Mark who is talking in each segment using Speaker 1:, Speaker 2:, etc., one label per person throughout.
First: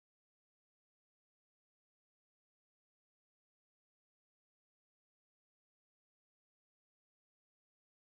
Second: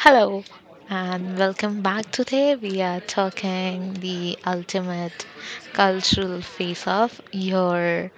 Speaker 1: Hello and welcome back. Today we are talking the ultimate cultural face off. Your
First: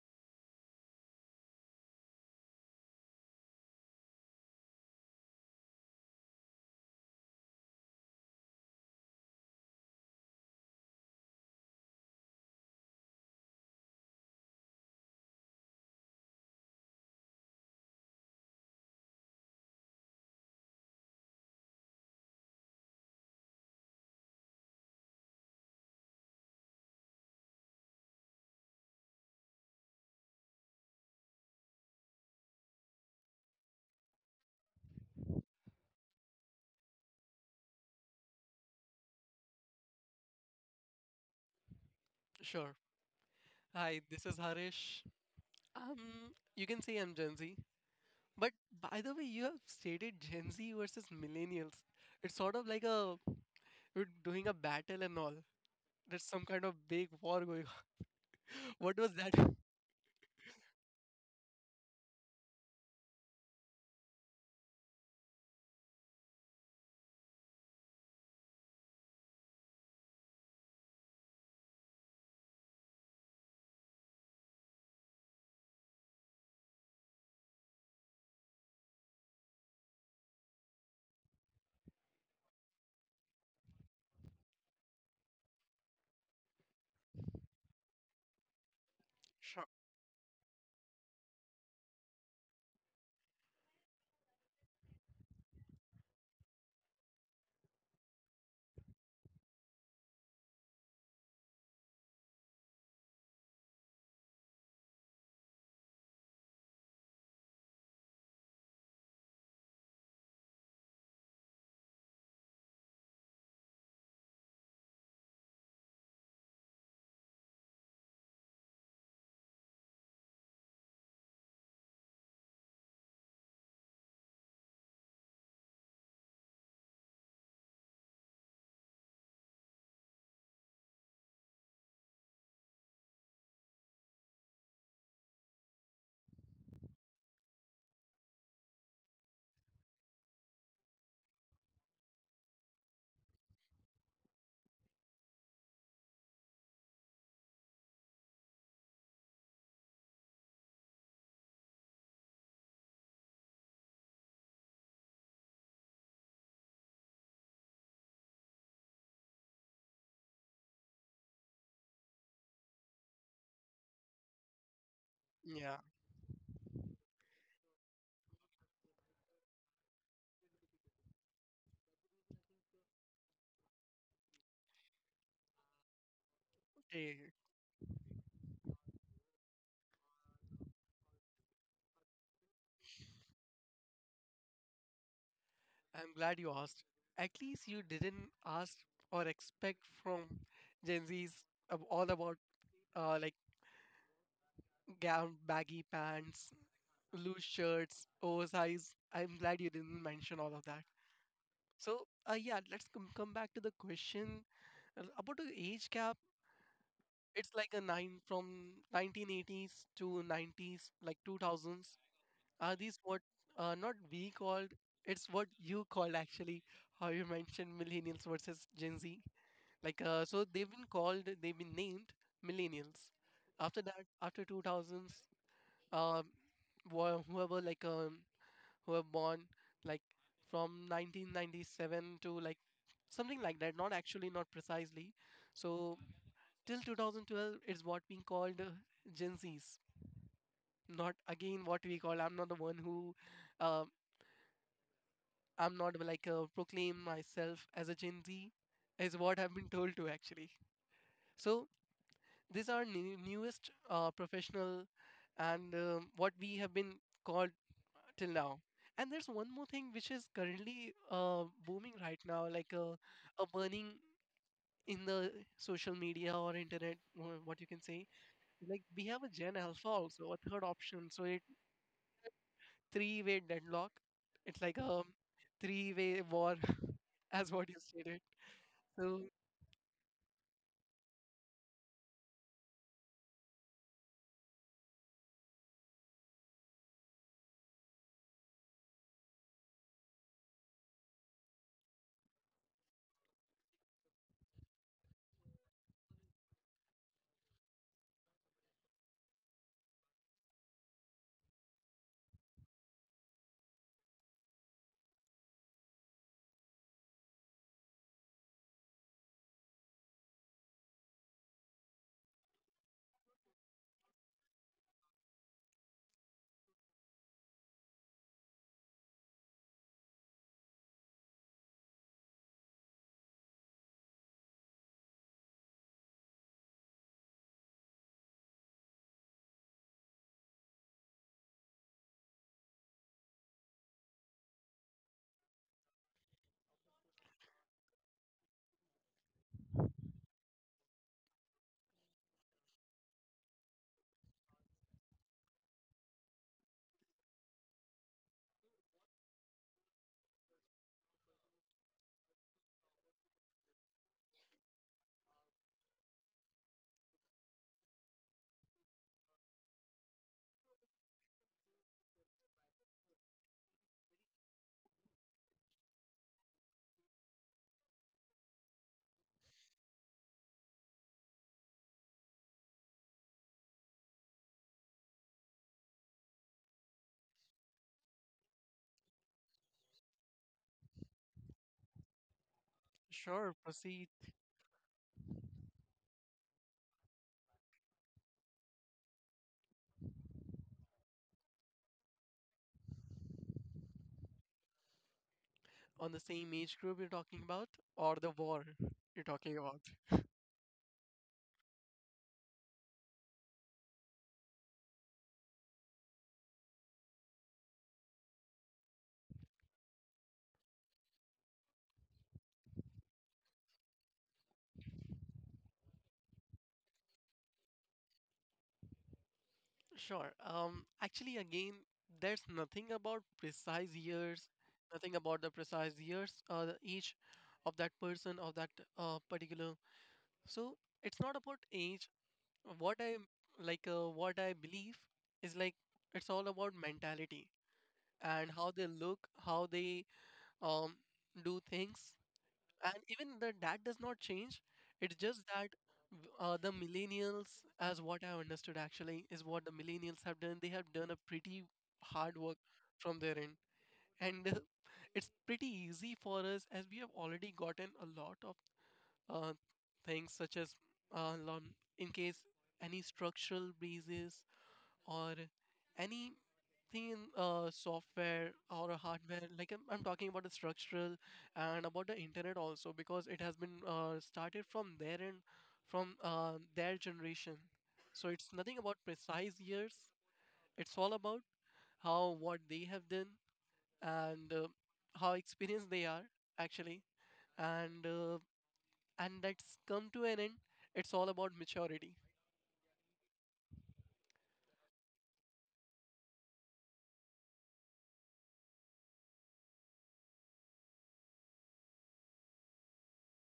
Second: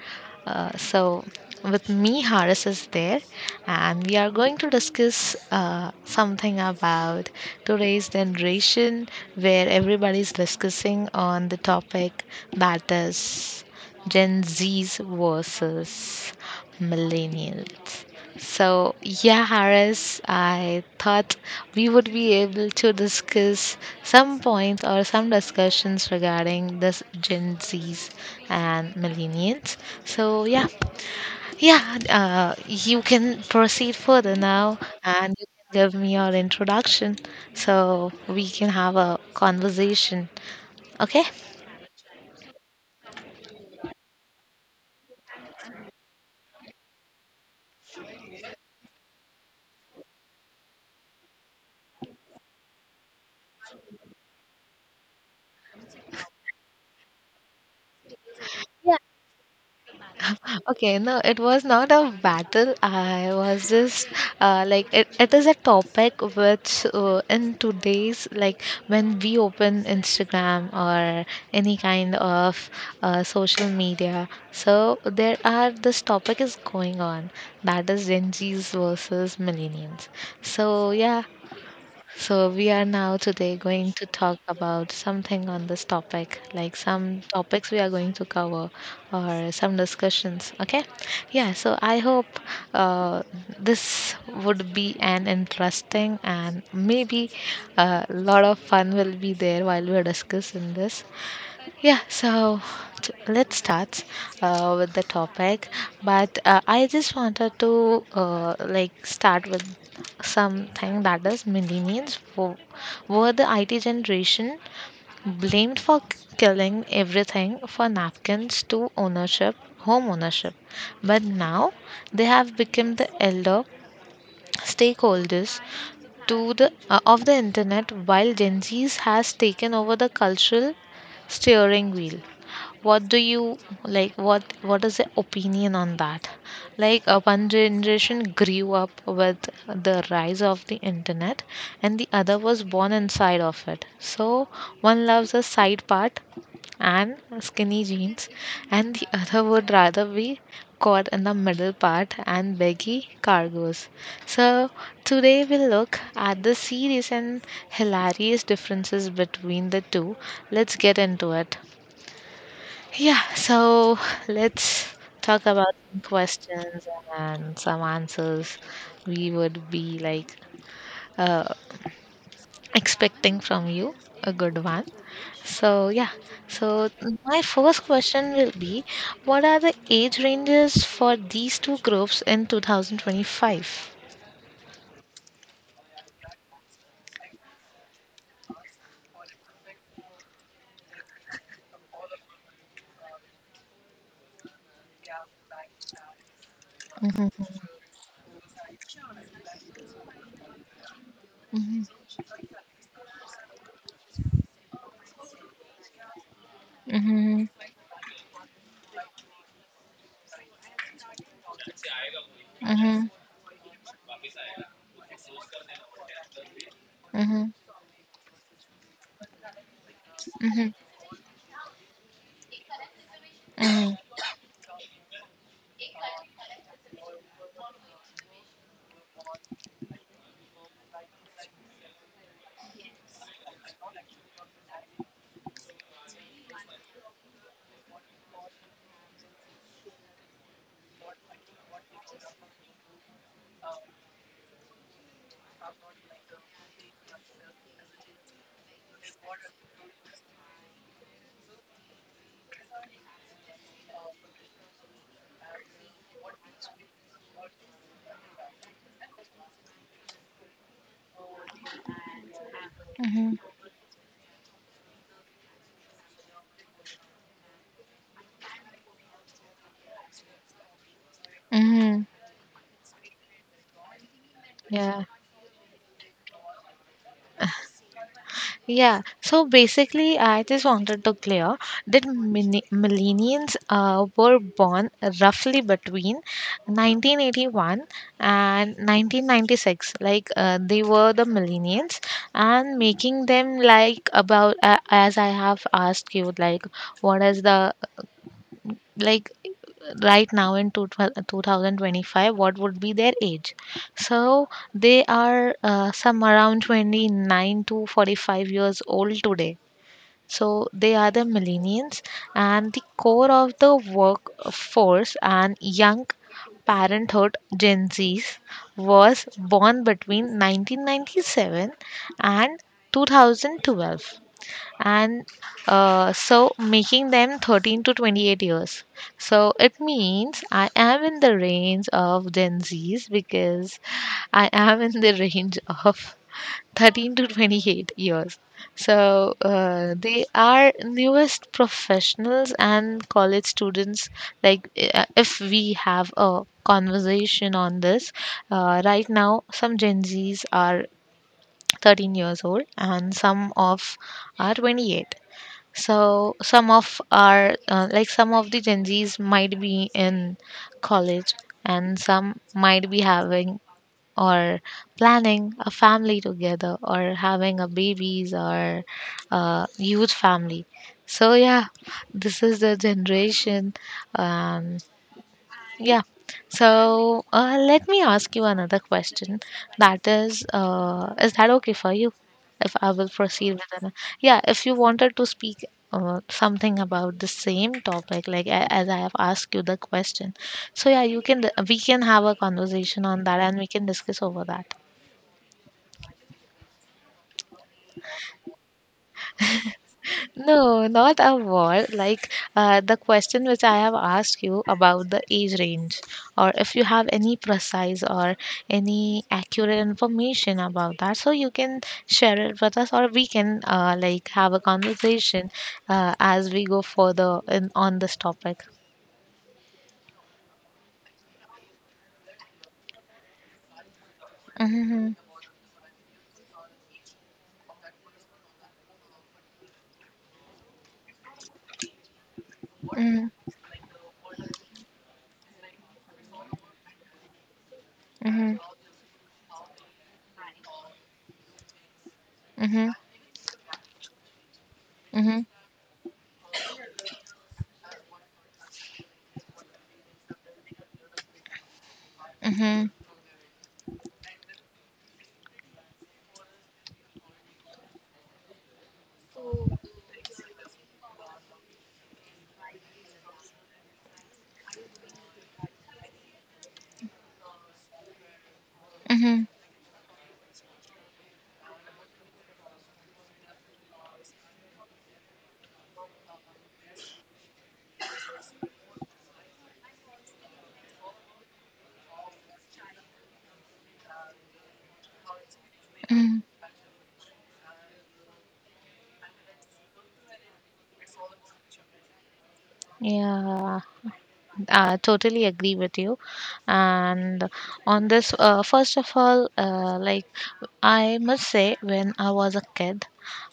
Speaker 1: so with me Harris is there, and we are going to discuss something about today's generation, where everybody's discussing on the topic that is Gen Z's versus millennials. So, Harris, I thought we would be able to discuss some points or some discussions regarding this Gen Zs and millennials. So, yeah, yeah, you can proceed further now, and you can give me your introduction so we can have a conversation. Okay?
Speaker 2: Sure. Hi, this is Harish. Um, you can say I'm Gen Z, but by the way, you have stated Gen Z versus millennials. It's sort of like a you're doing a battle and all. There's some kind of big war going on. What was that?
Speaker 1: Okay, no, it was not a battle. I was just like it is a topic which in today's like when we open Instagram or any kind of social media, so there are this topic is going on that is Gen Zs versus millennials. So yeah, so, we are now today going to talk about something on this topic, like some topics we are going to cover or
Speaker 2: Sure.
Speaker 1: some discussions. Okay, yeah. So, I hope uh, this would be an interesting and maybe a lot of fun will be there while we're discussing this. Yeah, so let's start with the topic. But I just wanted to like start with something, that is, millennials were the IT generation blamed for killing everything, for napkins to ownership, home ownership. But now they have become the elder stakeholders to the of the internet, while Gen Z's has taken over the cultural steering wheel. What do you, like, what is the opinion on that? Like one generation grew up with the rise of the internet, and the other was born inside of it. So one loves a side part and skinny jeans, and the other would rather be caught in the middle part and baggy cargoes. So today we'll look at the serious and hilarious differences between the two. Let's get into it. Yeah, so let's talk about
Speaker 2: Yeah.
Speaker 1: some questions and some answers we would be like uh, expecting from you, a good one. So, yeah, so
Speaker 2: Okay.
Speaker 1: my first question will be, what are the age ranges for these two groups in 2025?
Speaker 2: I'm glad you asked. At least you didn't ask or expect from Gen Z's all about like gown, baggy pants, loose
Speaker 1: Mhm,
Speaker 2: shirts, oversize. I'm glad you didn't mention all of that.
Speaker 1: mhm,
Speaker 2: So, yeah, let's come back to the question about the age gap.
Speaker 1: mhm,
Speaker 2: It's like a nine from 1980s to 90s, like 2000s. Are these
Speaker 1: mhm,
Speaker 2: what not we called? It's what you called actually. How you
Speaker 1: mhm,
Speaker 2: mentioned millennials versus Gen Z. Like so, they've
Speaker 1: mhm,
Speaker 2: been called, they've been named millennials. After
Speaker 1: mhm,
Speaker 2: that, after 2000s, um, whoever like who were born like from 1997 to like something like that, not actually, not precisely, so till 2012, it's what we called Gen Z's. Not again what we call. I'm not the one who uh, I'm not like proclaim myself as a Gen Z. Is what I've been told to actually. So these are new, newest professional and what we have been called till now. And there's one more thing which is currently booming right now, like
Speaker 1: mhm,
Speaker 2: a burning in the social media or internet, what you can say. Like we have a Gen Alpha also, a third option. So it
Speaker 1: mhm.
Speaker 2: three-way deadlock. It's like a
Speaker 1: Yeah.
Speaker 2: three-way war, as what you stated.
Speaker 1: Yeah,
Speaker 2: So
Speaker 1: so basically, I just wanted to clear that millennials were born roughly between 1981 and 1996. Like they were the millennials, and making them like about as I have asked you, like, what is the, like, right now in 2025, what would be their age? So they are some around 29 to 45 years old today, so they are the millennials and the core of the workforce and young parenthood. Gen Zs was born between 1997 and 2012, and so making them 13 to 28 years, so it means I am in the range of Gen Z's, because I am in the range of 13 to 28 years. So they are newest professionals and college students. Like if we have a conversation on this, right now some Gen Zs are 13 years old, and some of are 28. So some of are like, some of the Gen Zs might be in college, and some might be having or planning a family together, or having a babies or a huge family. So yeah, this is the generation. um, yeah, so let me ask you another question, that is, is that okay for you if I will proceed
Speaker 2: sure,
Speaker 1: with another?
Speaker 2: proceed
Speaker 1: Yeah, if you wanted to speak something about the same topic, like as I have asked you the question, so yeah, you can, we can have a conversation on that, and we can discuss over that.
Speaker 2: on the same age group you're talking about or the war you're talking about.
Speaker 1: No, not a wall. Like the question which I have asked you about the age range, or if you have any precise or any accurate information about that, so you can share it with us, or we can like have a conversation as we go further in, on this topic.
Speaker 2: Sure. Actually, again, there's nothing about precise years,
Speaker 1: Mm-hmm,
Speaker 2: nothing about the precise years, the age of that person of that particular. So it's not about age. What I
Speaker 1: mm-hmm,
Speaker 2: like, what I believe is like it's all about mentality and
Speaker 1: mm-hmm,
Speaker 2: how they look, how they um do things,
Speaker 1: mm-hmm,
Speaker 2: and even the, that does not change. It's just
Speaker 1: mm-hmm,
Speaker 2: that the millennials, as what I understood actually, is what the millennials have done. They have done a pretty hard work
Speaker 1: mm-hmm,
Speaker 2: from their end, and it's pretty easy for us as we have already gotten a lot of uh, things such as uh, lon- in case any structural breezes or anything in software or a hardware.
Speaker 1: mm-hmm.
Speaker 2: Like I'm talking about the structural and about the internet also, because it has been started from their end, from their generation. So it's nothing about precise years. It's all about how what they have done, and how experienced they are actually. And and that's come to an end. It's all about maturity.
Speaker 1: Yeah. I totally agree with you. And on this, first of all, like I must say, when I was a kid,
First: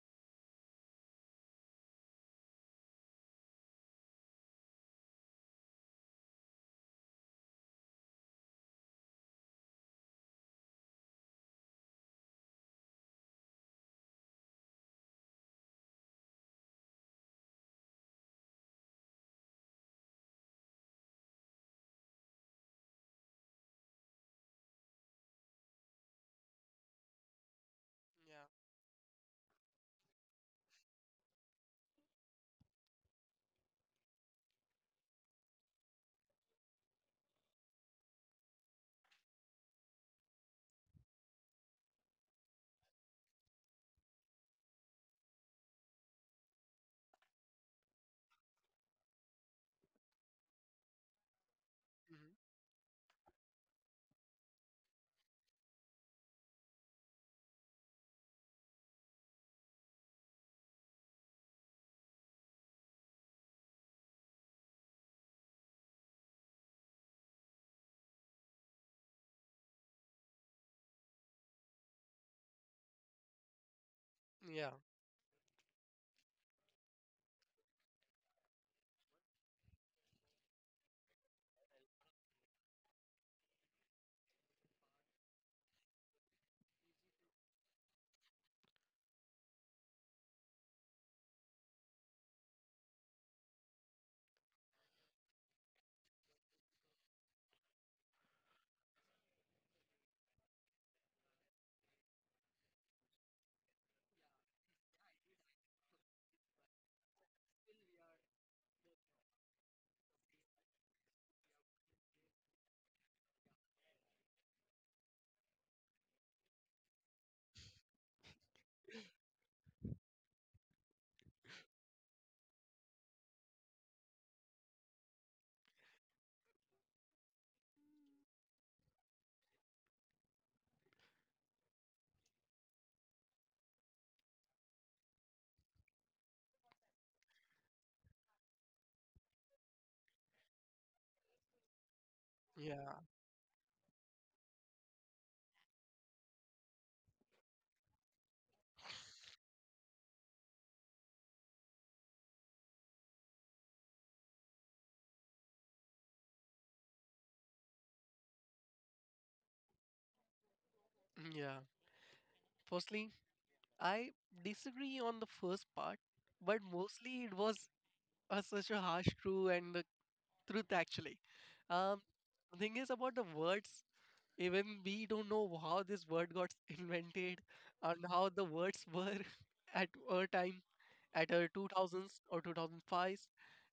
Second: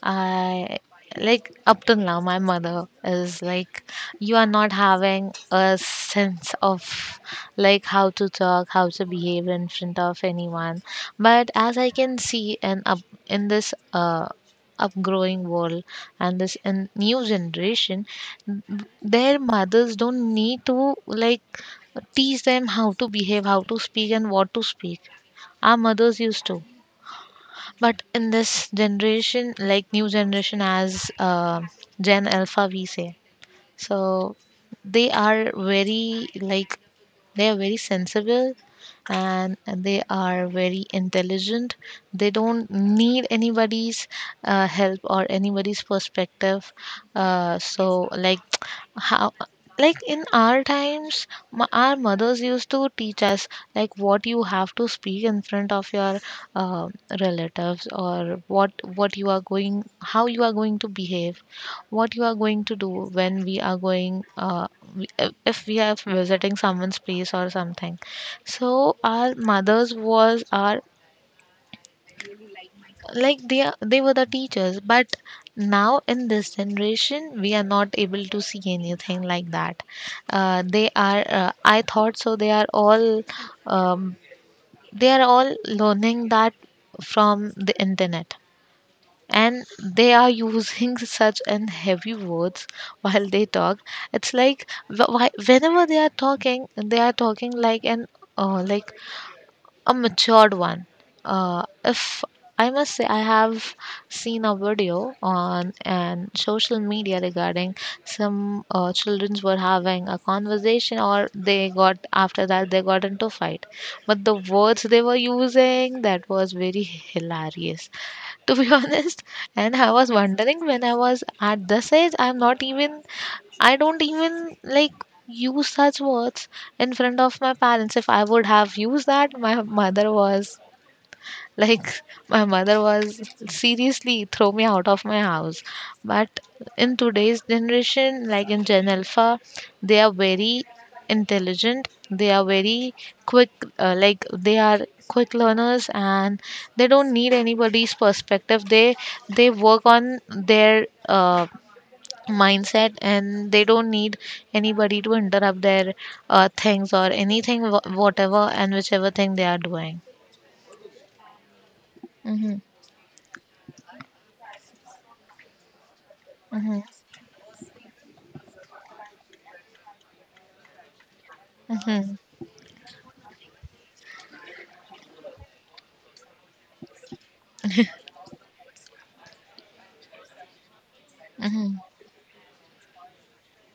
Speaker 1: I like up till now, my mother is like, you are not having a sense of like how to talk, how to behave in front of anyone. But as I can see, and up in this upgrowing world, and this in new generation, their mothers don't need to like teach them how to behave, how to speak, and what to speak. Our mothers used to. But in
Speaker 2: Yeah.
Speaker 1: this generation, like new generation as Gen Alpha, we say, so they are very like, they are very sensible, and they are very intelligent. They don't need anybody's help or anybody's perspective. So like, how, like in our times, our
Speaker 2: Hmm.
Speaker 1: mothers used to teach us like what you have to speak in front of your uh, relatives, or what you are going, how you are going to behave, what you are going to do when we are going uh, if we are visiting someone's place or something. So our mothers was our like, they were the
Speaker 2: Yeah.
Speaker 1: teachers. But now in this generation we are not able to see anything like that. They are I thought so um, they are all learning that from the internet, and they are using such an heavy words while they talk. It's like why, whenever they are talking, they are talking like an like a matured one. If I must say, I have seen a video on and social media regarding some children were having a conversation or they got, after that they got into fight, but the words they were using, that was very hilarious, to be honest. And I was wondering, when I was at this age, I don't even like use such words in front of my parents. If I would have used that, my mother was like my mother was seriously throw me out of my house. But in today's generation, like in Gen Alpha, they are very intelligent. They are very
Speaker 2: Yeah.
Speaker 1: quick. Like they are quick learners, and they don't need anybody's perspective. They work on their mindset, and they don't need anybody to interrupt their things or anything, whatever and whichever thing they are doing.
Speaker 2: Yeah,
Speaker 1: Mm-hmm.
Speaker 2: firstly I disagree on the first part, but mostly it was such a harsh truth and the truth actually. Um,
Speaker 1: Mhm.
Speaker 2: the thing is about the words, even we don't know how this word got invented and how the words were at our time, at our
Speaker 1: Mhm.
Speaker 2: 2000s or 2005s.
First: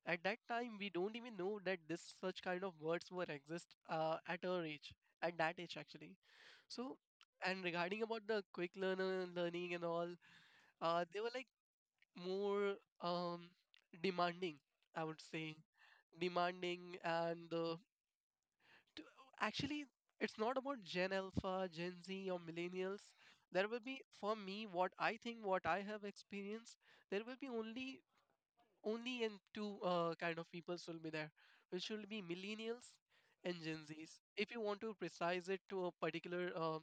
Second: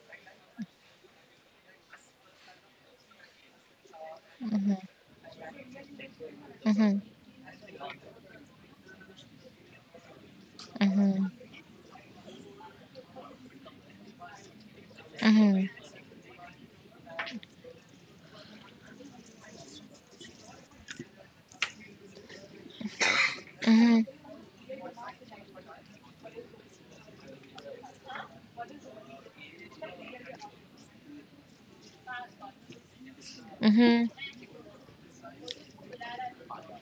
Speaker 2: At that time, we don't even know that this such kind of words were exist at our age, at that age actually. So,
Speaker 1: Mhm.
Speaker 2: and regarding about the quick learner learning and all, they
Speaker 1: Mhm.
Speaker 2: were like more um demanding, I would say.
Speaker 1: Mhm.
Speaker 2: Demanding and t- actually it's not about Gen Alpha, Gen Z or millennials. There will be,
Speaker 1: Mhm.
Speaker 2: for me, what I think, what I have experienced, there will be only only and two kind of peoples will be there, which will be millennials and Gen
Speaker 1: Mhm.
Speaker 2: Z's, if you want to precise it to a particular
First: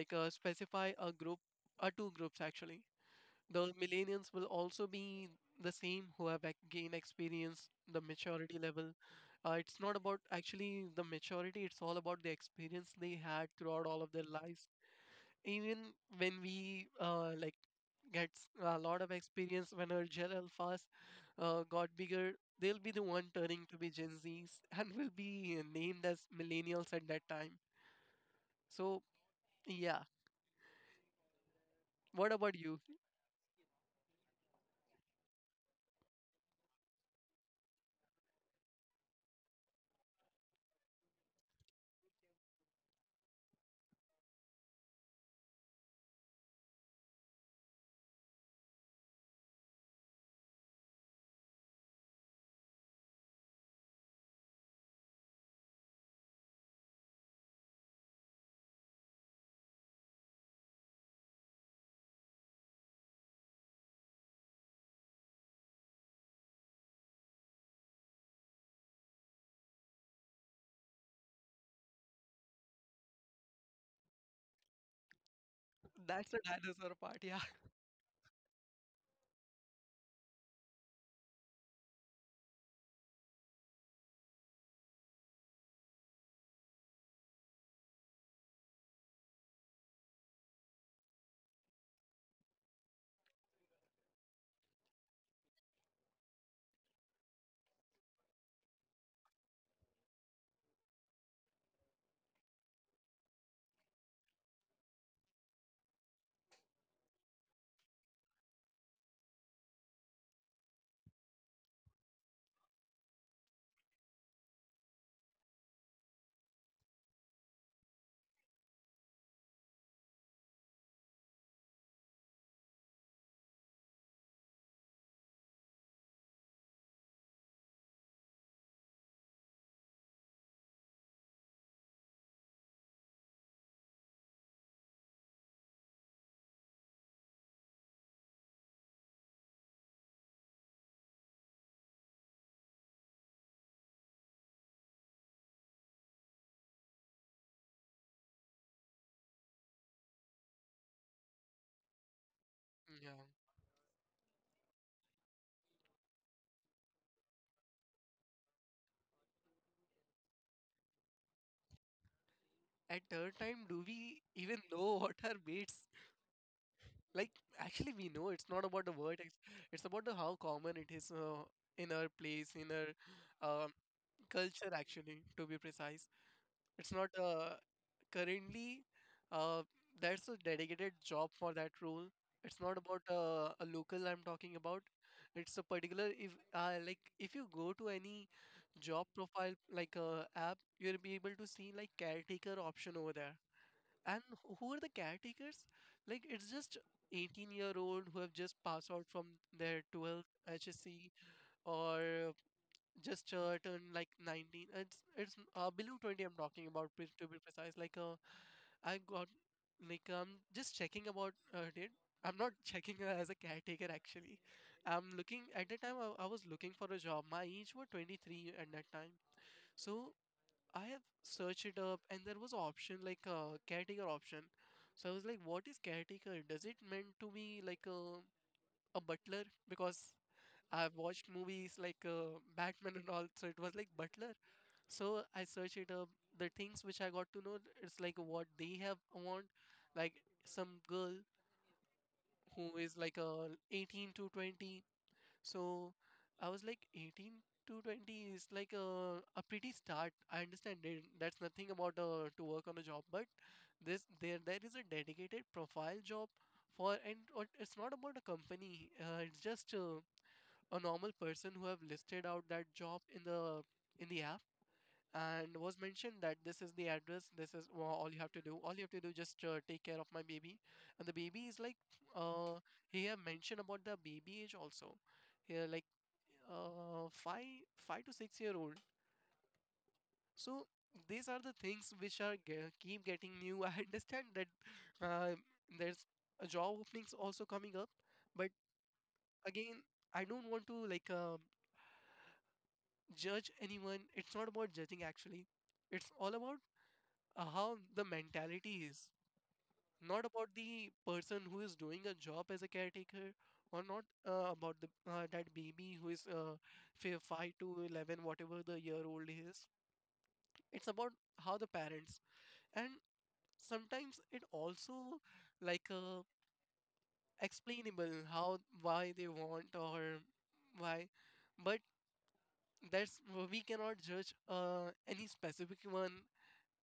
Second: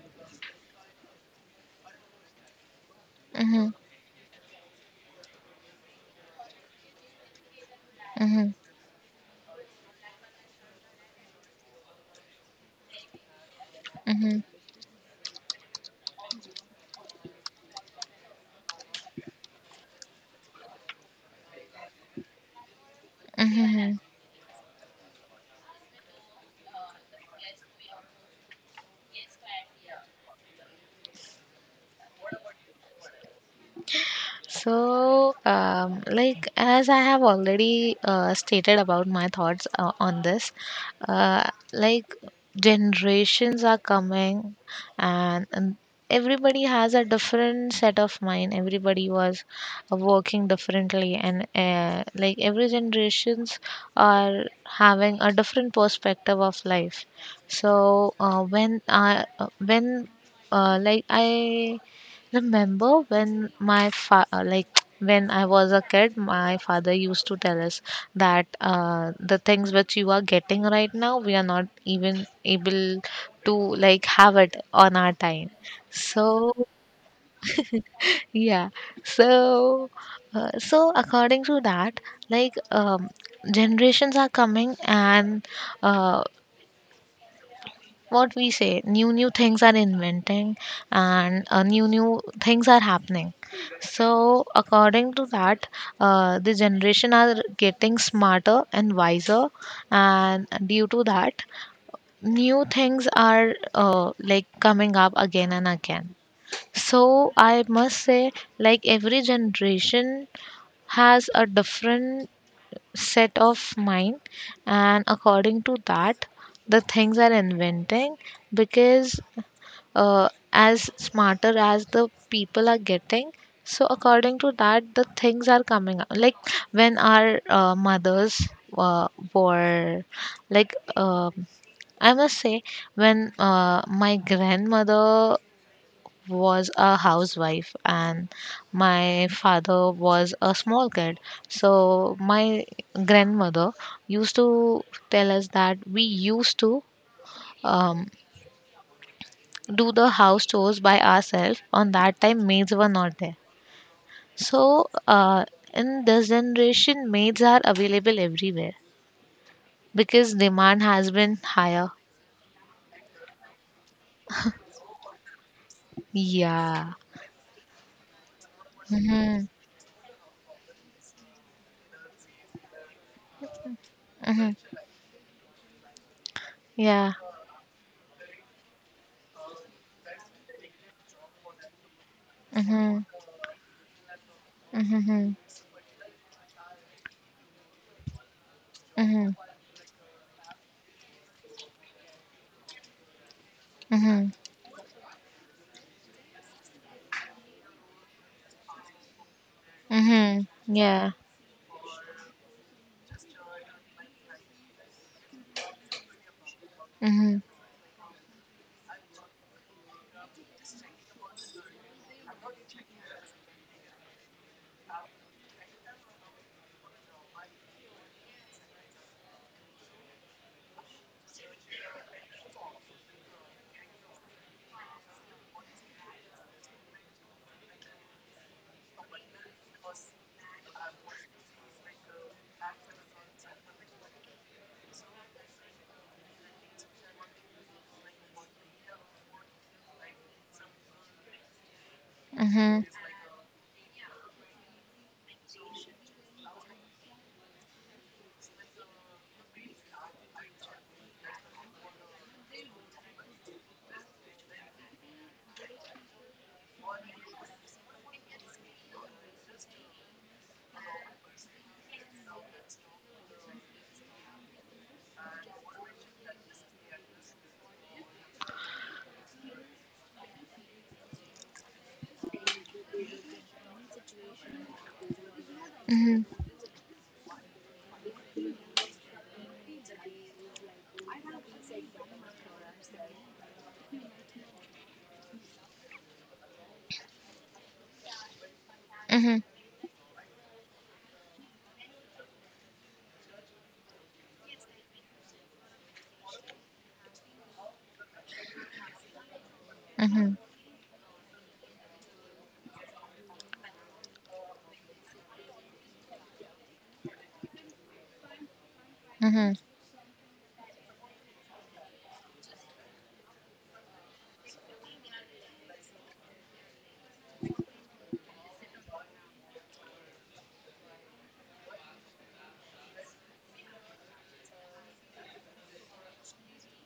Speaker 2: like specify a group, two groups actually. The
Speaker 1: Mhm.
Speaker 2: millennials will also be the same who have gained experience, the
Speaker 1: Mhm.
Speaker 2: maturity level. It's not about actually the maturity, it's all about the experience they had throughout all of their
Speaker 1: Mhm.
Speaker 2: lives. Even when we like get a lot of experience, when our Gen Alphas got bigger, they'll be the one turning to be
Speaker 1: Mhm.
Speaker 2: Gen Z's and will be named as millennials at that time. So yeah, what about you?
Speaker 1: So, like as I have already stated about my thoughts on this, uh, like generations are coming, and everybody has a different set of mind. Everybody was working differently, and like every generations are having a different perspective of life. So when I when like I remember, when my like when I was a kid, my father used to tell us that the things which you are getting right now, we are not even able to like have it on our time.
Speaker 2: That's a
Speaker 1: So
Speaker 2: dinosaur part, yeah.
Speaker 1: yeah, so so according to that, like generations are coming, and uh, what we say, new things are inventing, and uh, new things are happening. So according to that, the generation are getting smarter and wiser, and due to that, new things are like coming up again and again. So I must say, like every generation has a different set of mind, and according to that the things are inventing. Because as smarter as the people are getting, so according to that the things are coming up, like when our uh, mothers uh, were like um, I must say, when my grandmother was a housewife and my father was a small kid, so my grandmother used to tell us that we used to um, do the house chores by ourselves. On that time, maids were
Speaker 2: Yeah.
Speaker 1: not there. So, in this generation, maids are available everywhere, because demand has been higher.
Speaker 2: At third time do we even know what are baits?
Speaker 1: Yeah.
Speaker 2: Like actually we know it's not about the word. it's,
Speaker 1: Mm-hmm.
Speaker 2: it's about the how common it is in our place, in our um culture
Speaker 1: Mm-hmm.
Speaker 2: actually, to be precise. It's not
Speaker 1: Yeah.
Speaker 2: currently uh, there's a dedicated job for that role. It's not
Speaker 1: Mm-hmm.
Speaker 2: about a local I'm talking about.
Speaker 1: Mm-hmm.
Speaker 2: It's a particular, if like if you go to any job
Speaker 1: Mm-hmm.
Speaker 2: profile, like app, you'll be able to see like caretaker option over there. And
Speaker 1: Mm-hmm.
Speaker 2: who are the caretakers? Like it's just 18-year-old who have just passed out from their 12th
Speaker 1: Mm-hmm.
Speaker 2: HSC
Speaker 1: Yeah.
Speaker 2: or just turned like 19. It's it's below 20. I'm talking about to be
Speaker 1: Mm-hmm.
Speaker 2: precise. Like I got like I'm just checking about it. I'm not checking her as a caretaker actually. I'm looking at the time I was looking for a job. My age were 23 at that time. So I have searched it up and there was option like a caretaker option. So I was like, what is caretaker? Does it meant to be like a butler? Because I've watched movies like Batman and all, so it was like butler. So I searched it up. The things which I got to know, it's like what they have want, like some girl who
Speaker 1: Mm-hmm.
Speaker 2: is like a 18 to 20. So I was like 18 to 20 is like a pretty start. I understand it. That's nothing about to work on a job, but this there is a dedicated profile job for, and it's not about a company. It's just a normal person who have listed out that job in the app, and was mentioned that this is the address. This is all you have to do. All you have to do just take care of my baby. And the baby is like uh, he have mentioned about the baby age also here, like
Speaker 1: Mm-hmm.
Speaker 2: 5 to 6 year old. So these are the things which are keep getting new. I understand that uh, there's a job openings also coming up, but again, I don't want to like judge anyone. It's not about judging actually. It's all about how the mentality is, not
Speaker 1: Mm-hmm.
Speaker 2: about the person who is doing a job as a caretaker, or not about the that baby who is 5 to 11, whatever the year old
Speaker 1: Mm-hmm.
Speaker 2: is. It's about how the parents and sometimes it also like explainable how why they want or why, but that's we cannot judge any specific one.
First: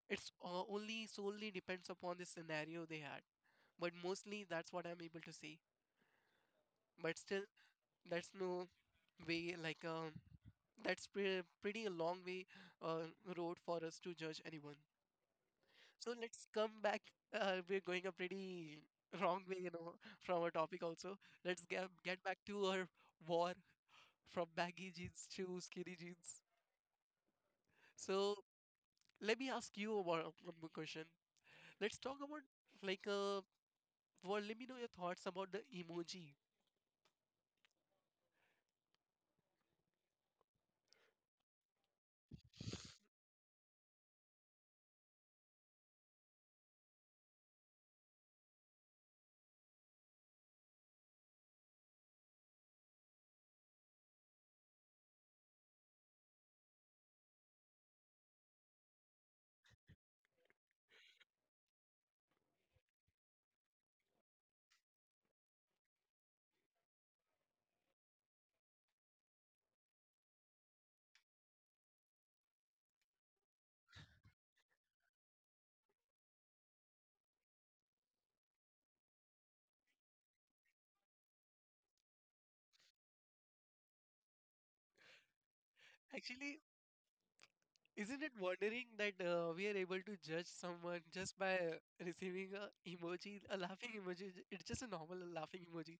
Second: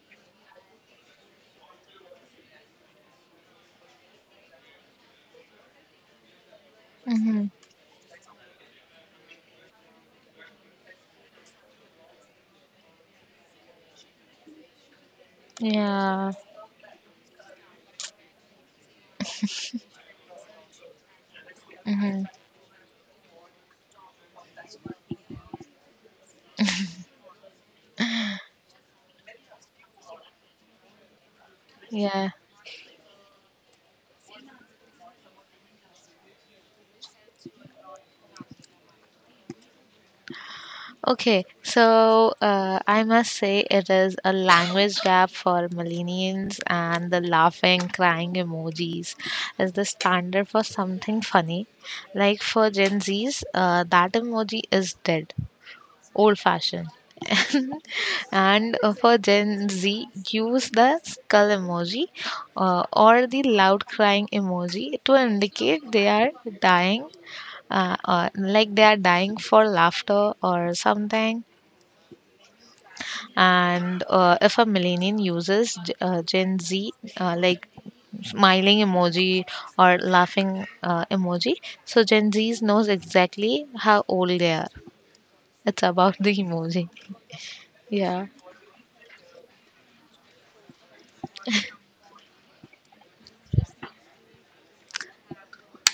Speaker 2: It's only solely depends upon the scenario they had, but mostly that's what I'm able to see. But still
Speaker 1: Mm-hmm.
Speaker 2: that's no way like that's pretty a long way uh, road for us to judge anyone. So
Speaker 1: Yeah.
Speaker 2: let's come back. We're going a pretty wrong way, you know, from our topic also. Let's get
Speaker 1: Mm-hmm.
Speaker 2: back to our war, from baggy jeans to skinny jeans. So let me ask you about one more question. Let's talk
Speaker 1: Yeah.
Speaker 2: about like well, let me know your thoughts about the emoji.
Speaker 1: Okay, so I must say, it is a language gap for millennials, and the laughing, crying emojis is the standard for something funny. Like for Gen Zs, that emoji is dead, old fashioned. And for Gen Z, use the skull emoji or the loud crying emoji to indicate they are dying, like they are dying for laughter or something. And if a millennial uses Gen Z, like smiling emoji or laughing emoji, so Gen Zs knows exactly how old they are. It's about the
Speaker 2: Actually,
Speaker 1: emoji.
Speaker 2: isn't it
Speaker 1: Yeah.
Speaker 2: wondering that we are able to judge someone just by receiving a emoji, a laughing emoji? It's just a normal laughing emoji.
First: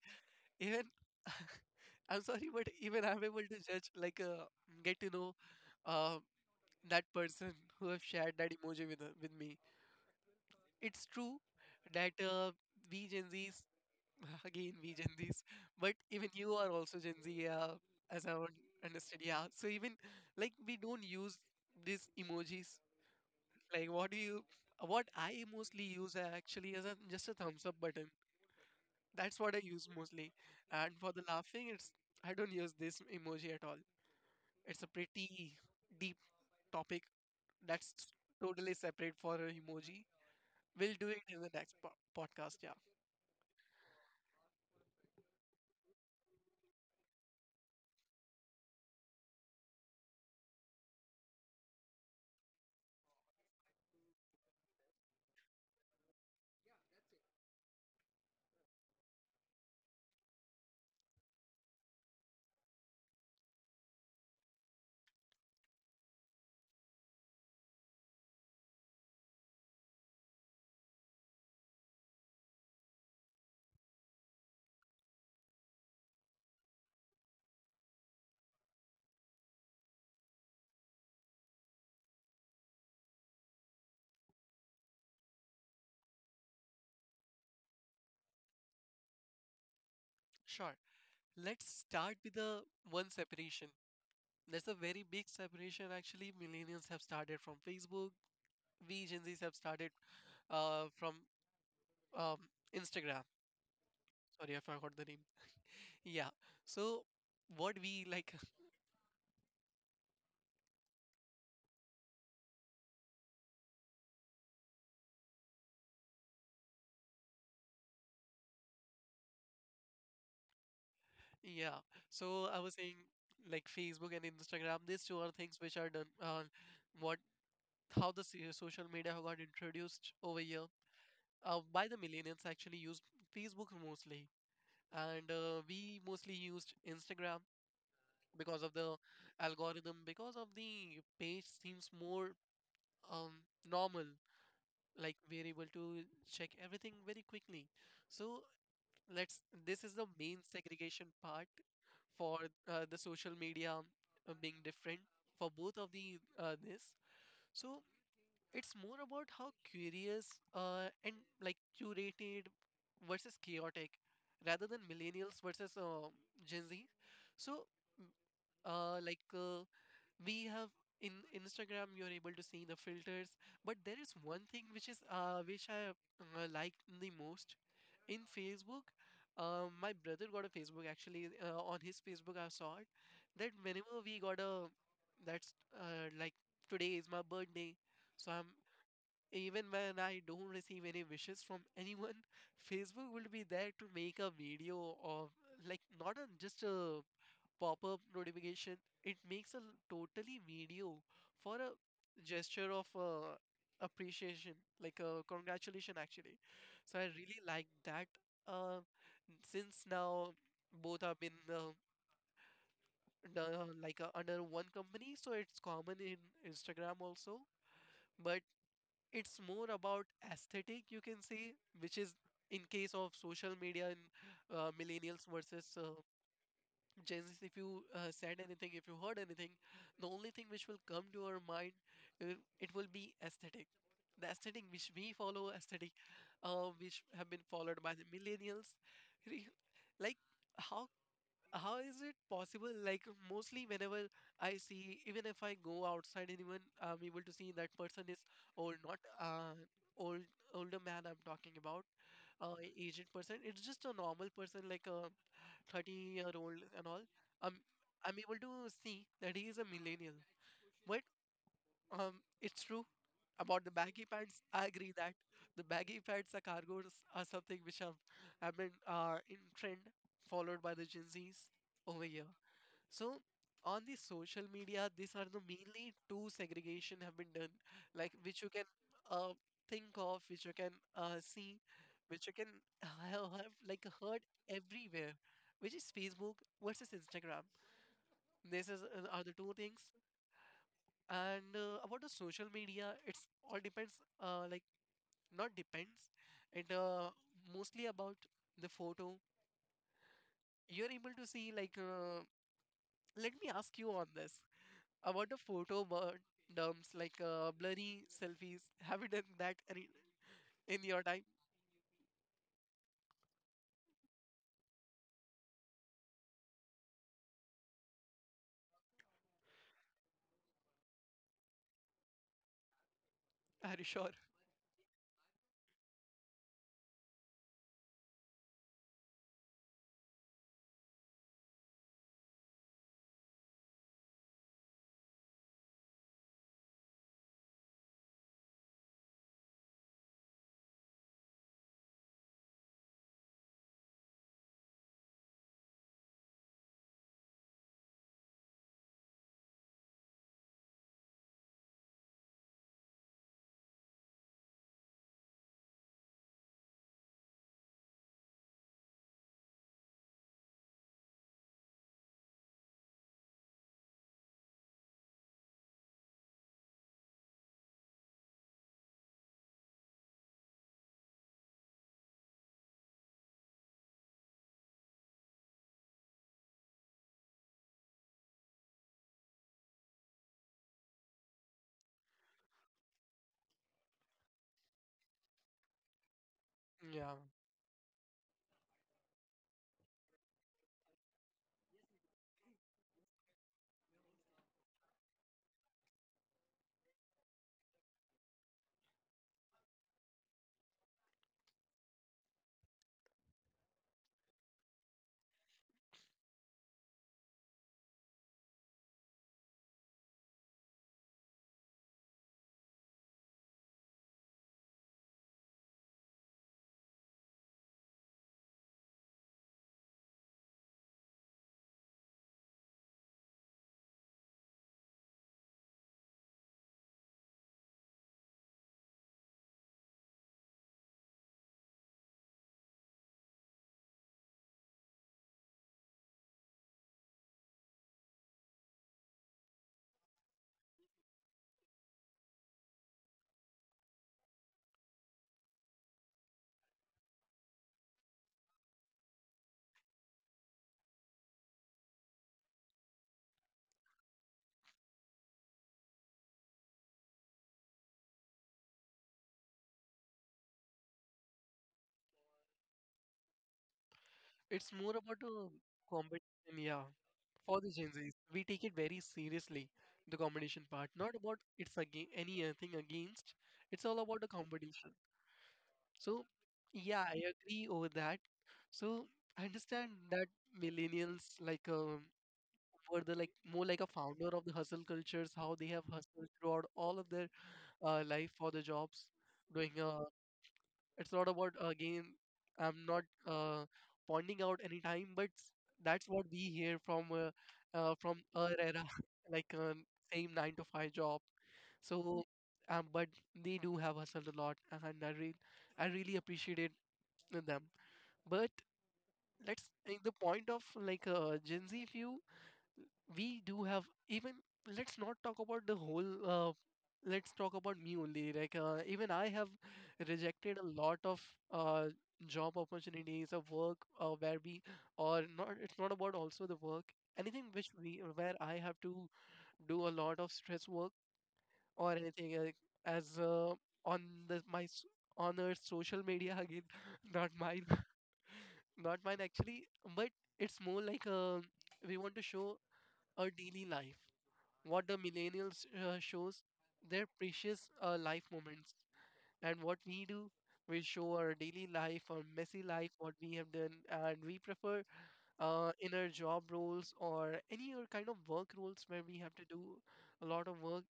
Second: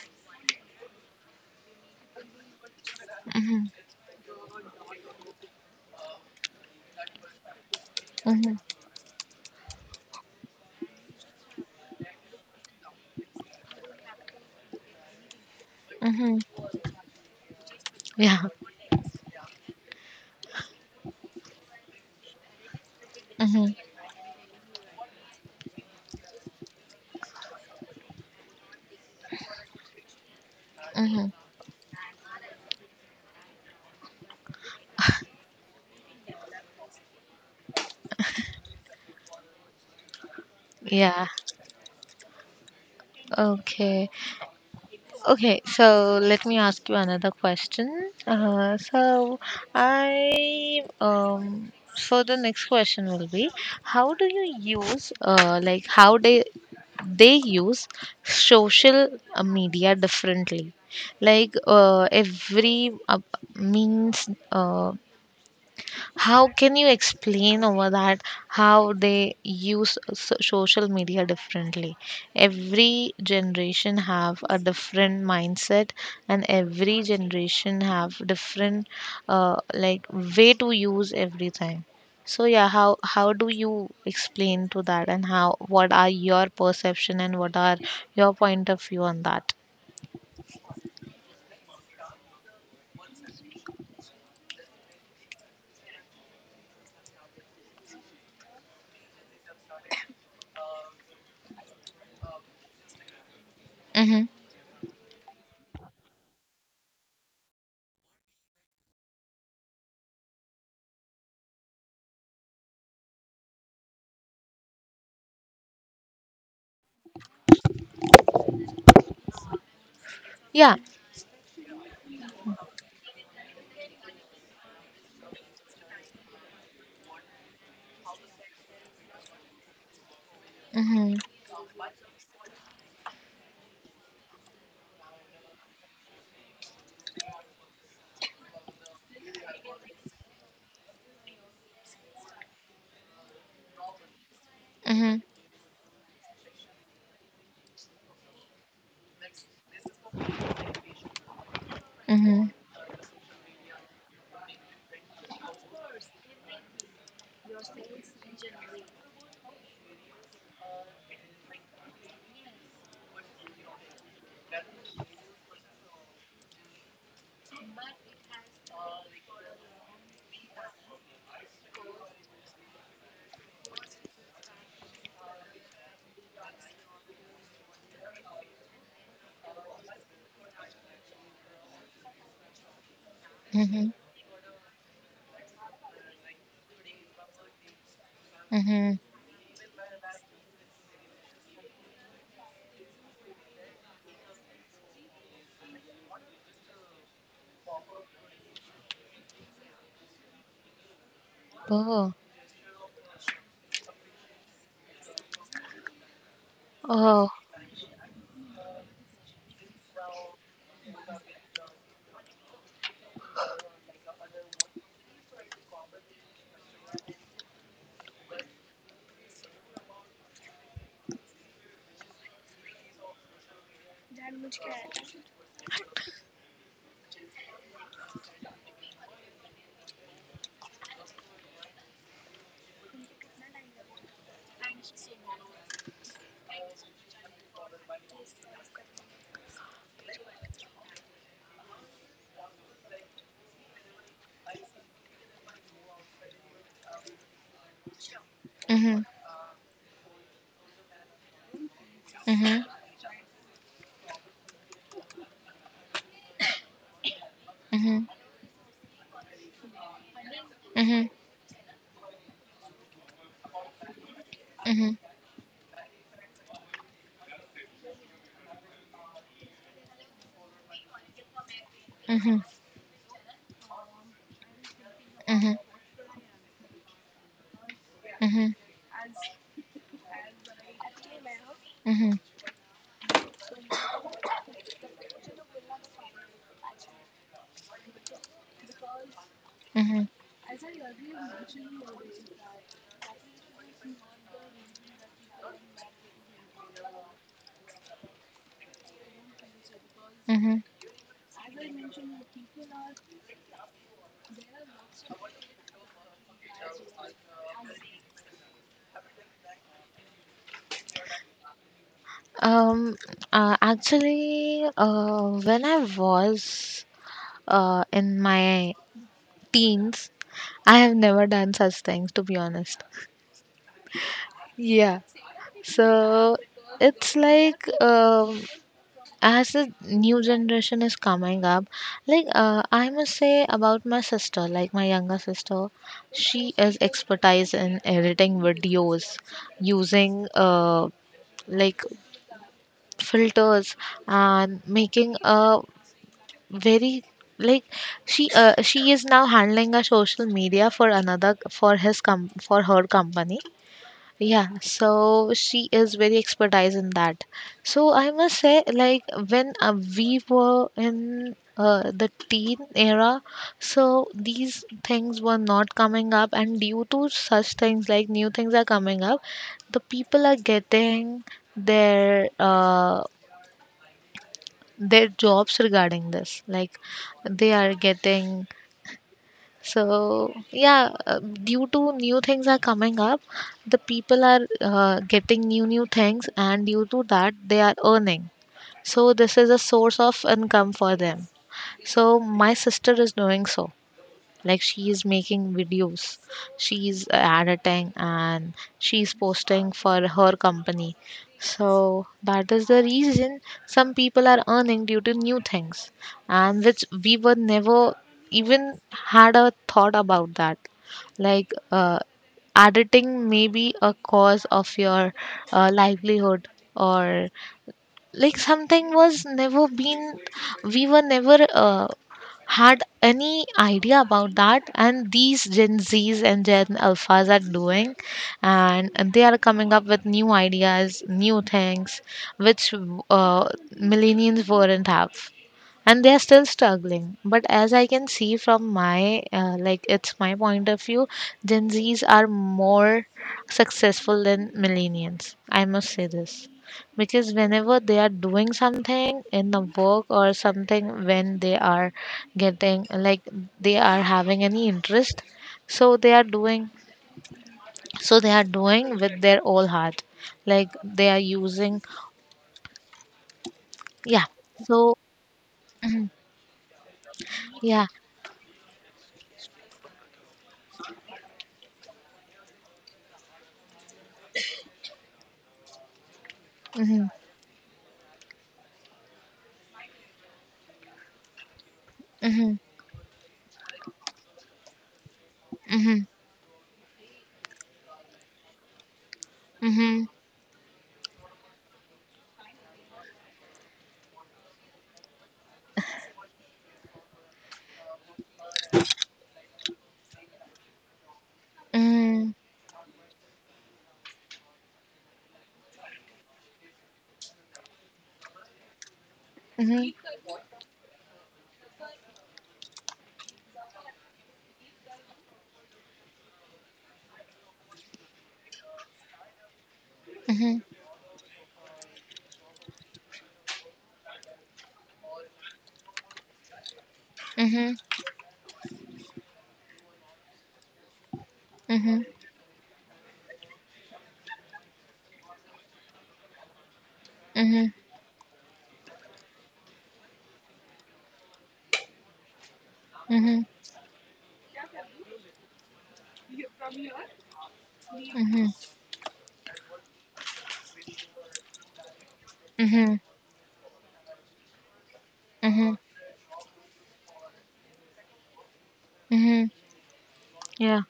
Speaker 2: Even I'm sorry, but even I'm able to judge, like, get to know uh, that person who have shared that
Speaker 1: Mm-hmm.
Speaker 2: emoji with me. It's true that we Gen Z's, again we Gen Z's, but even you
Speaker 1: Mm-hmm.
Speaker 2: are also Gen Z, as I
Speaker 1: Yeah.
Speaker 2: would understood. Yeah, so even like we don't use these emojis.
Speaker 1: Mm-hmm.
Speaker 2: Like, what do you? What I mostly use are actually is a, just a thumbs up button. That's what I use mostly. And for the
Speaker 1: Mm-hmm.
Speaker 2: laughing, it's I don't use this emoji at all. It's a pretty deep topic. That's totally separate for a emoji. We'll do it
Speaker 1: Yeah.
Speaker 2: in the next po podcast, yeah.
Speaker 1: Okay. Okay, so let me ask you another question. So I so the next question will be, how do you use, like how they use social media differently? Like every, means, how can you explain over that, how they use social media differently? Every generation have a different mindset, and every generation have different like way to use everything. So yeah, how do you explain to that, and how, what are your perception and what are your point of view on that?
Speaker 2: Sure. Let's start with the one separation. There's a very big separation actually. Millennials have started from Facebook. We Gen Z's have started from um, Instagram.
Speaker 1: Mm-hmm.
Speaker 2: Sorry, I forgot the name. Yeah. So what we like.
Speaker 1: Yeah.
Speaker 2: Yeah. So I was saying like Facebook and Instagram, these two are things which are done what how the social media have got introduced over here
Speaker 1: Mm-hmm.
Speaker 2: by the millennials. Actually used Facebook mostly, and we mostly used Instagram because of the algorithm, because of the page seems more um normal.
Speaker 1: Mm-hmm.
Speaker 2: Like we're able to check everything very quickly. So let's this is the main segregation part for
Speaker 1: Mm-hmm.
Speaker 2: the social media being different for both of the uh, this so it's more about how curious and like curated versus chaotic, rather than millennials versus Gen Z. So uh, like uh, we have in Instagram you're able to see the filters, but there is one thing which is which I liked the most in Facebook. My brother got a Facebook actually. On his Facebook, I saw it that
Speaker 1: Mm-hmm.
Speaker 2: whenever we got a that's like today is my birthday, so I'm,
Speaker 1: Mm-hmm.
Speaker 2: even when I don't receive any wishes from anyone, Facebook will be there to make a video of, like, not a, just a pop-up notification. It makes a l- totally video for a
Speaker 1: Oh.
Speaker 2: gesture of appreciation, like a congratulation actually. So I
Speaker 1: Oh.
Speaker 2: really like that. Uh, since now both have been done, like under one company, so it's common in Instagram also. But it's more about aesthetic, you can say, which is in case of social media and millennials versus Jesus, if you said anything, if you heard anything, the only thing which will come to our mind, uh, it will be aesthetic. The aesthetic which we follow, aesthetic which have been followed by the millennials. Re- Like how how is it possible? Like mostly whenever I see, even if I go outside, anyone, I'm able to see that person is old, not
Speaker 1: Mhm.
Speaker 2: old, older man I'm talking about, uh,
Speaker 1: Mhm.
Speaker 2: aged person. It's just a normal person, like a 30-year-old and all. Um,
Speaker 1: Mhm.
Speaker 2: I'm able to see that he is a millennial. But
Speaker 1: Mhm.
Speaker 2: um, it's true about the baggy pants. I
Speaker 1: Mhm.
Speaker 2: agree that the baggy pants, the cargos are something which have been in trend, followed by the Gen Zs over here.
Speaker 1: Mhm.
Speaker 2: So on the social media, these are the
Speaker 1: Mhm.
Speaker 2: mainly two segregation have been done, like which you
Speaker 1: Mhm.
Speaker 2: can uh, think of, which you can see,
Speaker 1: Mhm.
Speaker 2: which you can have like heard everywhere, which is Facebook versus Instagram. This is are the two things.
Speaker 1: Mhm.
Speaker 2: And about the social media, it's all depends, uh, like not depends, it mostly about the photo.
Speaker 1: Mhm.
Speaker 2: You're able to see like. Let me ask you on this. I want a photo but dumps, like, blurry selfies. Have you done that any in your time?
Speaker 1: Um, actually, when I was in my teens, I have never done such things, to be honest.
Speaker 2: Are you sure?
Speaker 1: Yeah. So it's like as the new generation is coming up, like I must say about my sister, like my younger sister, she is expertise in editing videos using, like, filters, and making a very, like, she is now handling a social media for another, for for her company. Yeah, so she is very expertise in that. So I must say, like, when we were in the teen era, so these things were not coming up, and due to such things, like, new things are coming up, the people are getting their, their jobs regarding this. Like, they are getting, so yeah, due to new things are coming up, the people are getting new things, and due to
Speaker 2: Yeah,
Speaker 1: that they are earning. So this is a source of income for them. So my sister is doing so, like, she is making videos, she is editing, and she is posting for her company. So that is the reason some people are earning due to new things, and which we were never even had a thought about that. Like editing may be a cause of your livelihood, or like something was never been, we were never had any idea about that. And these Gen Z's and Gen Alphas are doing, and they are coming up with new ideas, new things, which, uh, millennials wouldn't have, and they are still struggling. But as I can see from my, like, it's my point of view, Gen Z's are more successful than millennials, I must say this, because whenever they are doing something in the work or something, when they are getting, like, they are having any interest, so they are doing, so they are doing with their whole heart, like they are using, yeah.
Speaker 2: it's more
Speaker 1: So
Speaker 2: about a competition. Yeah, for the
Speaker 1: yeah.
Speaker 2: Gen Zs, we take it very seriously. The competition part, not about it's again any thing against. It's all about the competition. So
Speaker 1: Hmm.
Speaker 2: yeah, I agree over that. So I understand that millennials, like,
Speaker 1: Hmm.
Speaker 2: were the, like, more like a founder of the hustle cultures, how they have
Speaker 1: Hmm.
Speaker 2: hustled throughout all of their life for the jobs, doing
Speaker 1: Mhm.
Speaker 2: it's not about again, I'm not pointing out any time, but that's what we hear from our era like same 9 to 5 job. So
Speaker 1: Mhm.
Speaker 2: but they do have hustled a lot and I really appreciated them. But let's
Speaker 1: Mhm.
Speaker 2: take the point of, like, Gen Z view. We do have, even, let's not talk about the whole let's talk about me only, like, even I have rejected
Speaker 1: Mhm.
Speaker 2: a lot of uh, job opportunities of work where we, or not, it's not about also the work, anything which
Speaker 1: Mhm.
Speaker 2: we where I have to do a lot of stress work or
Speaker 1: Mhm.
Speaker 2: anything as on the my s- on our social media again not mine
Speaker 1: Mhm.
Speaker 2: not mine actually. But it's more like we want to show our
Speaker 1: Mhm.
Speaker 2: daily life, what the millennials shows their precious life
Speaker 1: Mhm.
Speaker 2: moments, and what we do, we show our daily life, our messy life,
Speaker 1: Mhm.
Speaker 2: what we have done. And we prefer
Speaker 1: Mhm.
Speaker 2: in our job roles or any other kind of work roles where we have to
Speaker 1: Mhm.
Speaker 2: do a lot of
Speaker 1: Yeah.
Speaker 2: work,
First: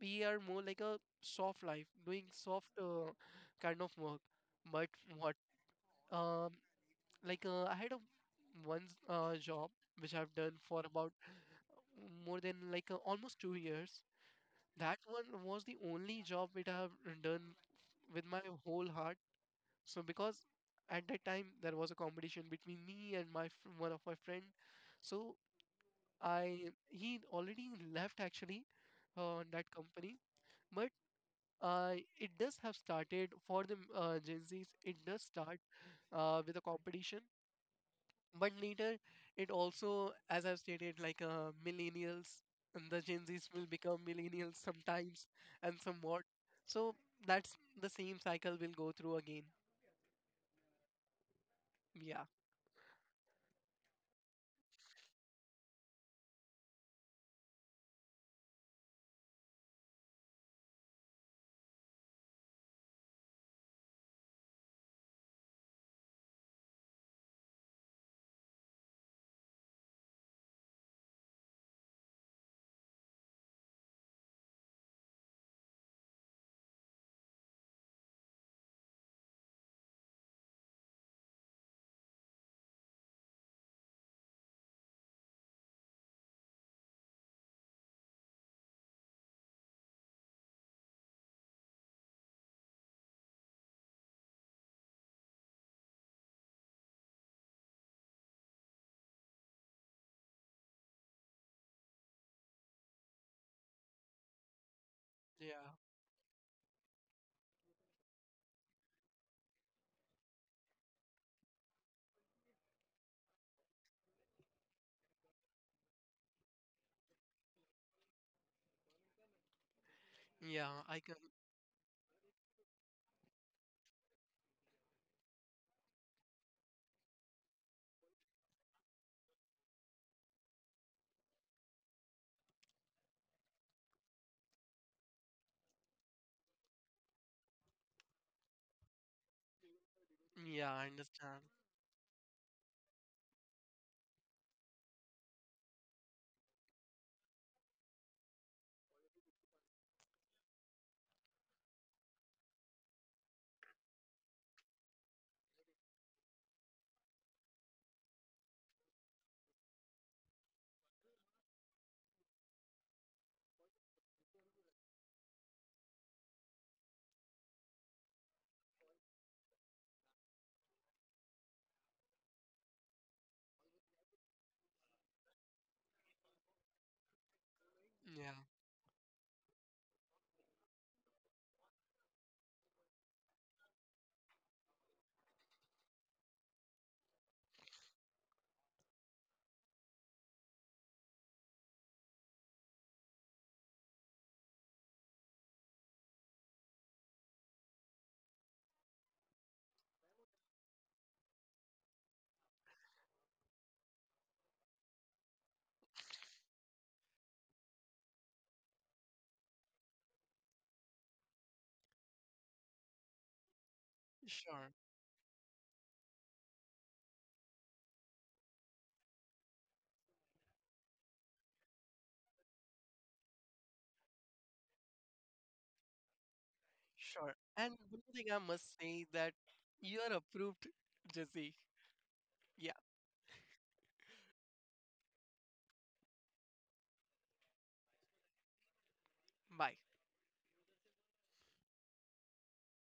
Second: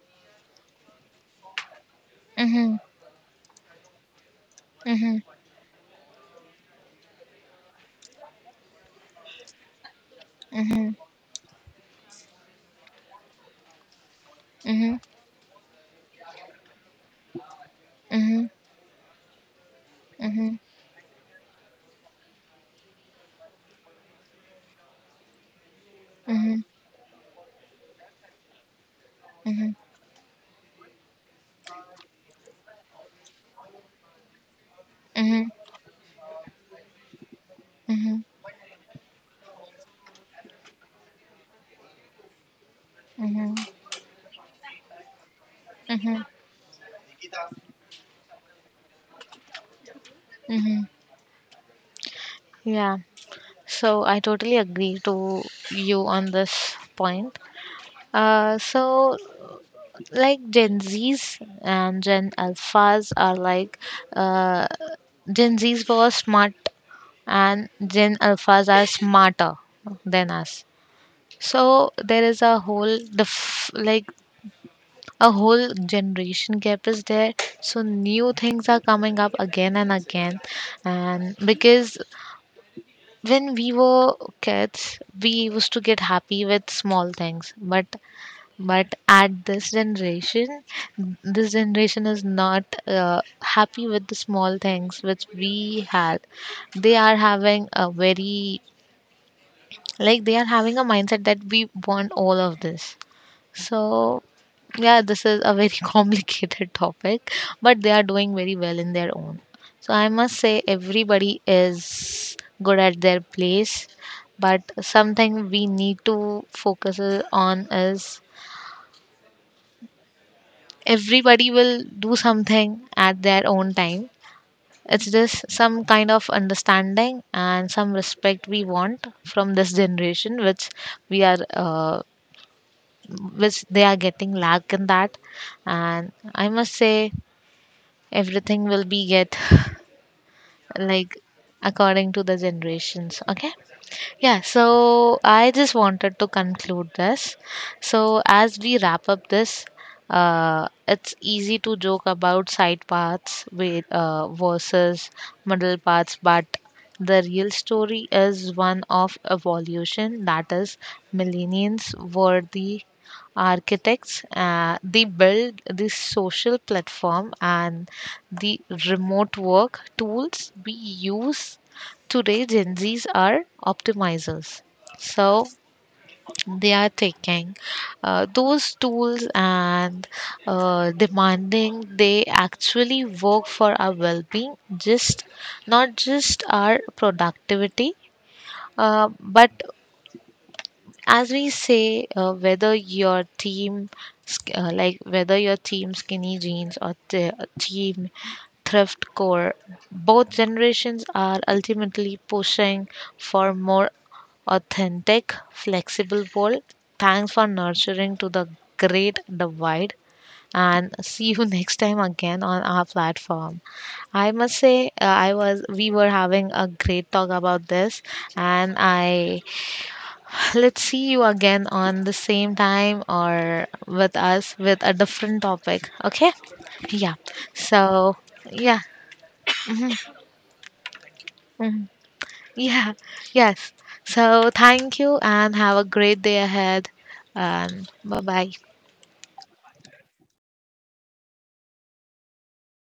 Speaker 2: we are more like a soft life, doing soft
Speaker 1: Mhm.
Speaker 2: kind of work. But
Speaker 1: Mhm.
Speaker 2: what, um, I had a once job which I've done for
Speaker 1: Mhm.
Speaker 2: about more than, like, almost 2 years. That
Speaker 1: Mhm.
Speaker 2: one was the only job which I have done with my
Speaker 1: Mhm.
Speaker 2: whole heart. So because
Speaker 1: Mhm. Mhm.
Speaker 2: at that time there was a competition between me and my one of my friend. So I
Speaker 1: Mhm.
Speaker 2: he already left actually that company. But it does have started for the Gen Zs. It does
Speaker 1: Mhm. Mhm.
Speaker 2: start with a competition, but later it also, as I've stated, like, millennials and the Gen Zs
Speaker 1: Mhm.
Speaker 2: will become millennials sometimes and somewhat.
Speaker 1: Mhm.
Speaker 2: So that's the same cycle we'll go through again.
Speaker 1: Mhm.
Speaker 2: yeah
Speaker 1: Yeah. So I totally agree to you on this point. So like Gen Zs and Gen Alphas are like, uh, Gen Zs were smart and Gen Alphas are smarter than us. So there is a whole, like, a whole generation gap is there. So new things are coming up again and again. And because when we were kids, we used to get happy with small things, but at this generation is not happy with the small things which we had. They are having a very, like they are having a mindset that we want all of this. So yeah, this is a very
Speaker 2: yeah
Speaker 1: complicated topic, but they are doing very well in their own. So I must say everybody is good at their place, but something we need to focus on is,
Speaker 2: yeah I can
Speaker 1: everybody will do something at their own time. It's just some kind of understanding and some respect we want from this generation, which we are, which they are getting lack in that. And I must say, everything will be get
Speaker 2: yeah i
Speaker 1: like
Speaker 2: understand
Speaker 1: according to the generations. Okay. Yeah, so I just wanted to conclude this. So, as we wrap up this, it's easy to joke about side paths with, versus middle paths, but the real story is one of evolution. That is, millennials were the architects, they build the social platform and the remote work tools we use today. Gen Zs are optimizers. So they are taking
Speaker 2: yeah
Speaker 1: those tools and demanding they actually work for our well-being, just not just our productivity, but as we say, whether your team like, whether your team skinny jeans or the team thrift core, both generations are ultimately pushing for more authentic, flexible world. Thanks for nurturing to the great divide, and see you next time again on our platform. I must
Speaker 2: sure.
Speaker 1: say, I was we were having a great talk about this. And I, let's see you again on the same time or with us with a different topic. Okay? Yeah.
Speaker 2: Sure, and one
Speaker 1: So,
Speaker 2: thing I must
Speaker 1: yeah.
Speaker 2: say that you are approved, Jesse.
Speaker 1: Mhm.
Speaker 2: Yeah.
Speaker 1: Yeah. Yes. So, thank you and have a great day ahead. And bye bye.
Speaker 2: Bye.